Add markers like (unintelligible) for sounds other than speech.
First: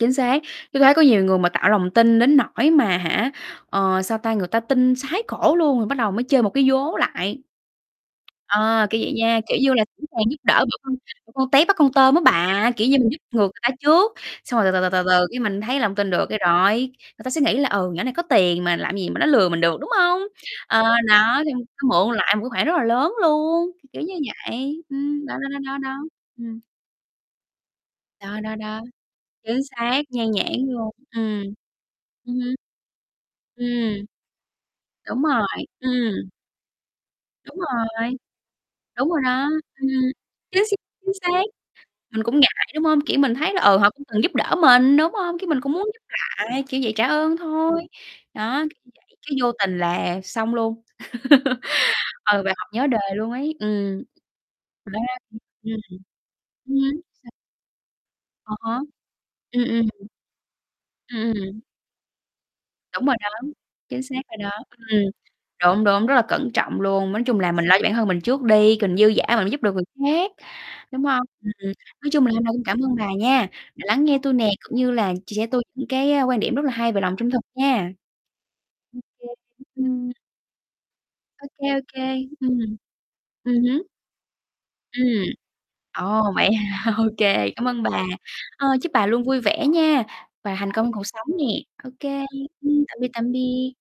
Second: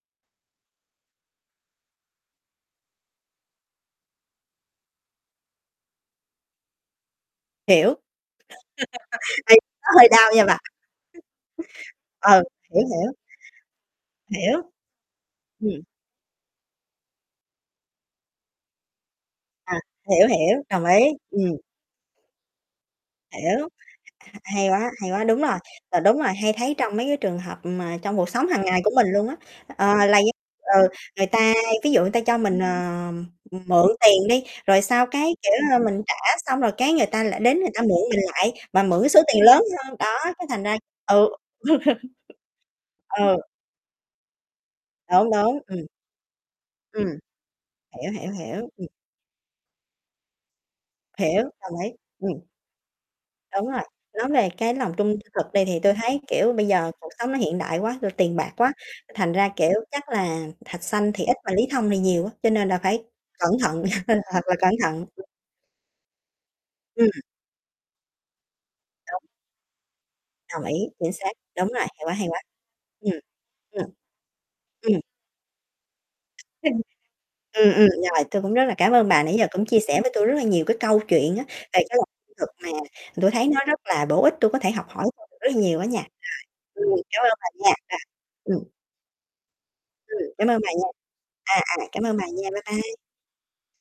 Chính xác, tui thấy có nhiều người mà tạo lòng tin đến nỗi mà hả, ờ, sao ta, người ta tin sái cổ luôn rồi bắt đầu mới chơi một cái vố lại. Hiểu. Ờ, kiểu vậy nha, (laughs) kiểu Tim như là, nó sẵn hơi sàng đau giúp nha đỡ bà. bỏ con bỏ con tép bắt con tôm á Ừ, bà, hiểu, kiểu như, mình hiểu. giúp ngược người ta trước, xong Hiểu. rồi từ từ, từ từ từ cái mình thấy Ừm. lòng tin được cái rồi, người ta sẽ nghĩ là, ừ, nhỏ này có tiền mà làm gì mà nó lừa mình À, được, đúng không? hiểu, hiểu, Ờ, đồng ý. đó, thì Ừm. xong mượn lại một cái khoản rất là lớn Hiểu, luôn, k kiểu như hay vậy, quá, hay quá, ừm, đó, đúng rồi. đó, đó, đó. Ờ, đúng rồi, hay Ừm. thấy trong mấy cái trường hợp, ừm, mà trong cuộc Đó, sống đó, hằng ngày đó, của mình luôn á. chính xác, Ờ, là nhan (unintelligible) nhãn ừ, luôn, người ừm. ta ví dụ người ta Ừ cho hứ. mình, ờ, ừm, mượn Ừm. tiền đi, rồi sau Đúng cái, kiểu, rồi, ơ, mình trả ừm. xong rồi cái người ta lại Đúng đến người ta mượn rồi. mình lại mà mượn cái Đúng số rồi tiền đó, lớn ừm, hơn, đó, cái thành chính x ra chính ừ. xác, mình cũng ngại, đúng (chuckles) không? Kiểu, mình Ừ. thấy là, ờ, họ cũng từng giúp đỡ mình, đúng Đúng, không? Cái đúng, mình cũng muốn ừm. giúp lại, kiểu vậy, trả Ừm. ơn thôi. Hiểu, hiểu, Đó, hiểu. Ừm. kiểu vậy cái vô tình là xong luôn. Hiểu, đồng ý, (laughs) Ừ, ừm. bài học nhớ đời luôn ấy, Đúng rồi, ừm. nói về cái Thì lòng nói ra trung thực đi ừm, thì ừm, tui thấy, kiểu, bây ừm. Ừm giờ hưm, cuộc xác sống nó hiện đại quá, rồi tiền bạc À quá, há. thành ra, Ưm, ưm, kiểu, hừm. chắc là Thạch Sanh thì Ưm, ít mà hừm. Lý Thông thì nhiều á, cho nên là phải Đúng rồi đó, cẩn thận, chính (chuckles) nên xác rồi thật đó, là cẩn ừm. thận. Đúng, đúng, rất là cẩn trọng Ừm. luôn, nói chung là mình lo cho bản thân mình trước đi, còn dư Đúng. giả mình giúp được người khác, Đồng ý, đúng chính không? xác, Ừm, đúng ừm, rồi, hay nói quá, chung hay là quá. hôm nay cũng cảm ơn bà Ừm, nha ừm. đã lắng nghe tui nè, cũng như Ừm. là chia sẻ tui những cái, a, quan điểm rất là (unintelligible) hay về lòng trung thực Ừm, ừm, nha. rồi, tui cũng rất là cảm ơn bà Ô kê, nãy giờ cũng chia ưm, sẻ ừm. với tui rất là nhiều cái câu chuyện á Ô về kê, ô cái kê, lòng trung thực ừm. mà tui thấy Ừ nó rất hứ. là bổ ích, tui có thể học hỏi Ừm, (unintelligible) rất là nhiều á nha. ồ, vậy Rồi, hả? ừm, Ô cảm ơn bà kê, cảm nha, ơn rồi. bà, Ừm. ơ, chúc bà luôn vui vẻ nha Ừm, cảm và ơn bà thành nha. công cuộc sống nè. À, à, Ô cảm ơn bà kê, nha, bye ưm, bye. tạm biệt, tạm biệt.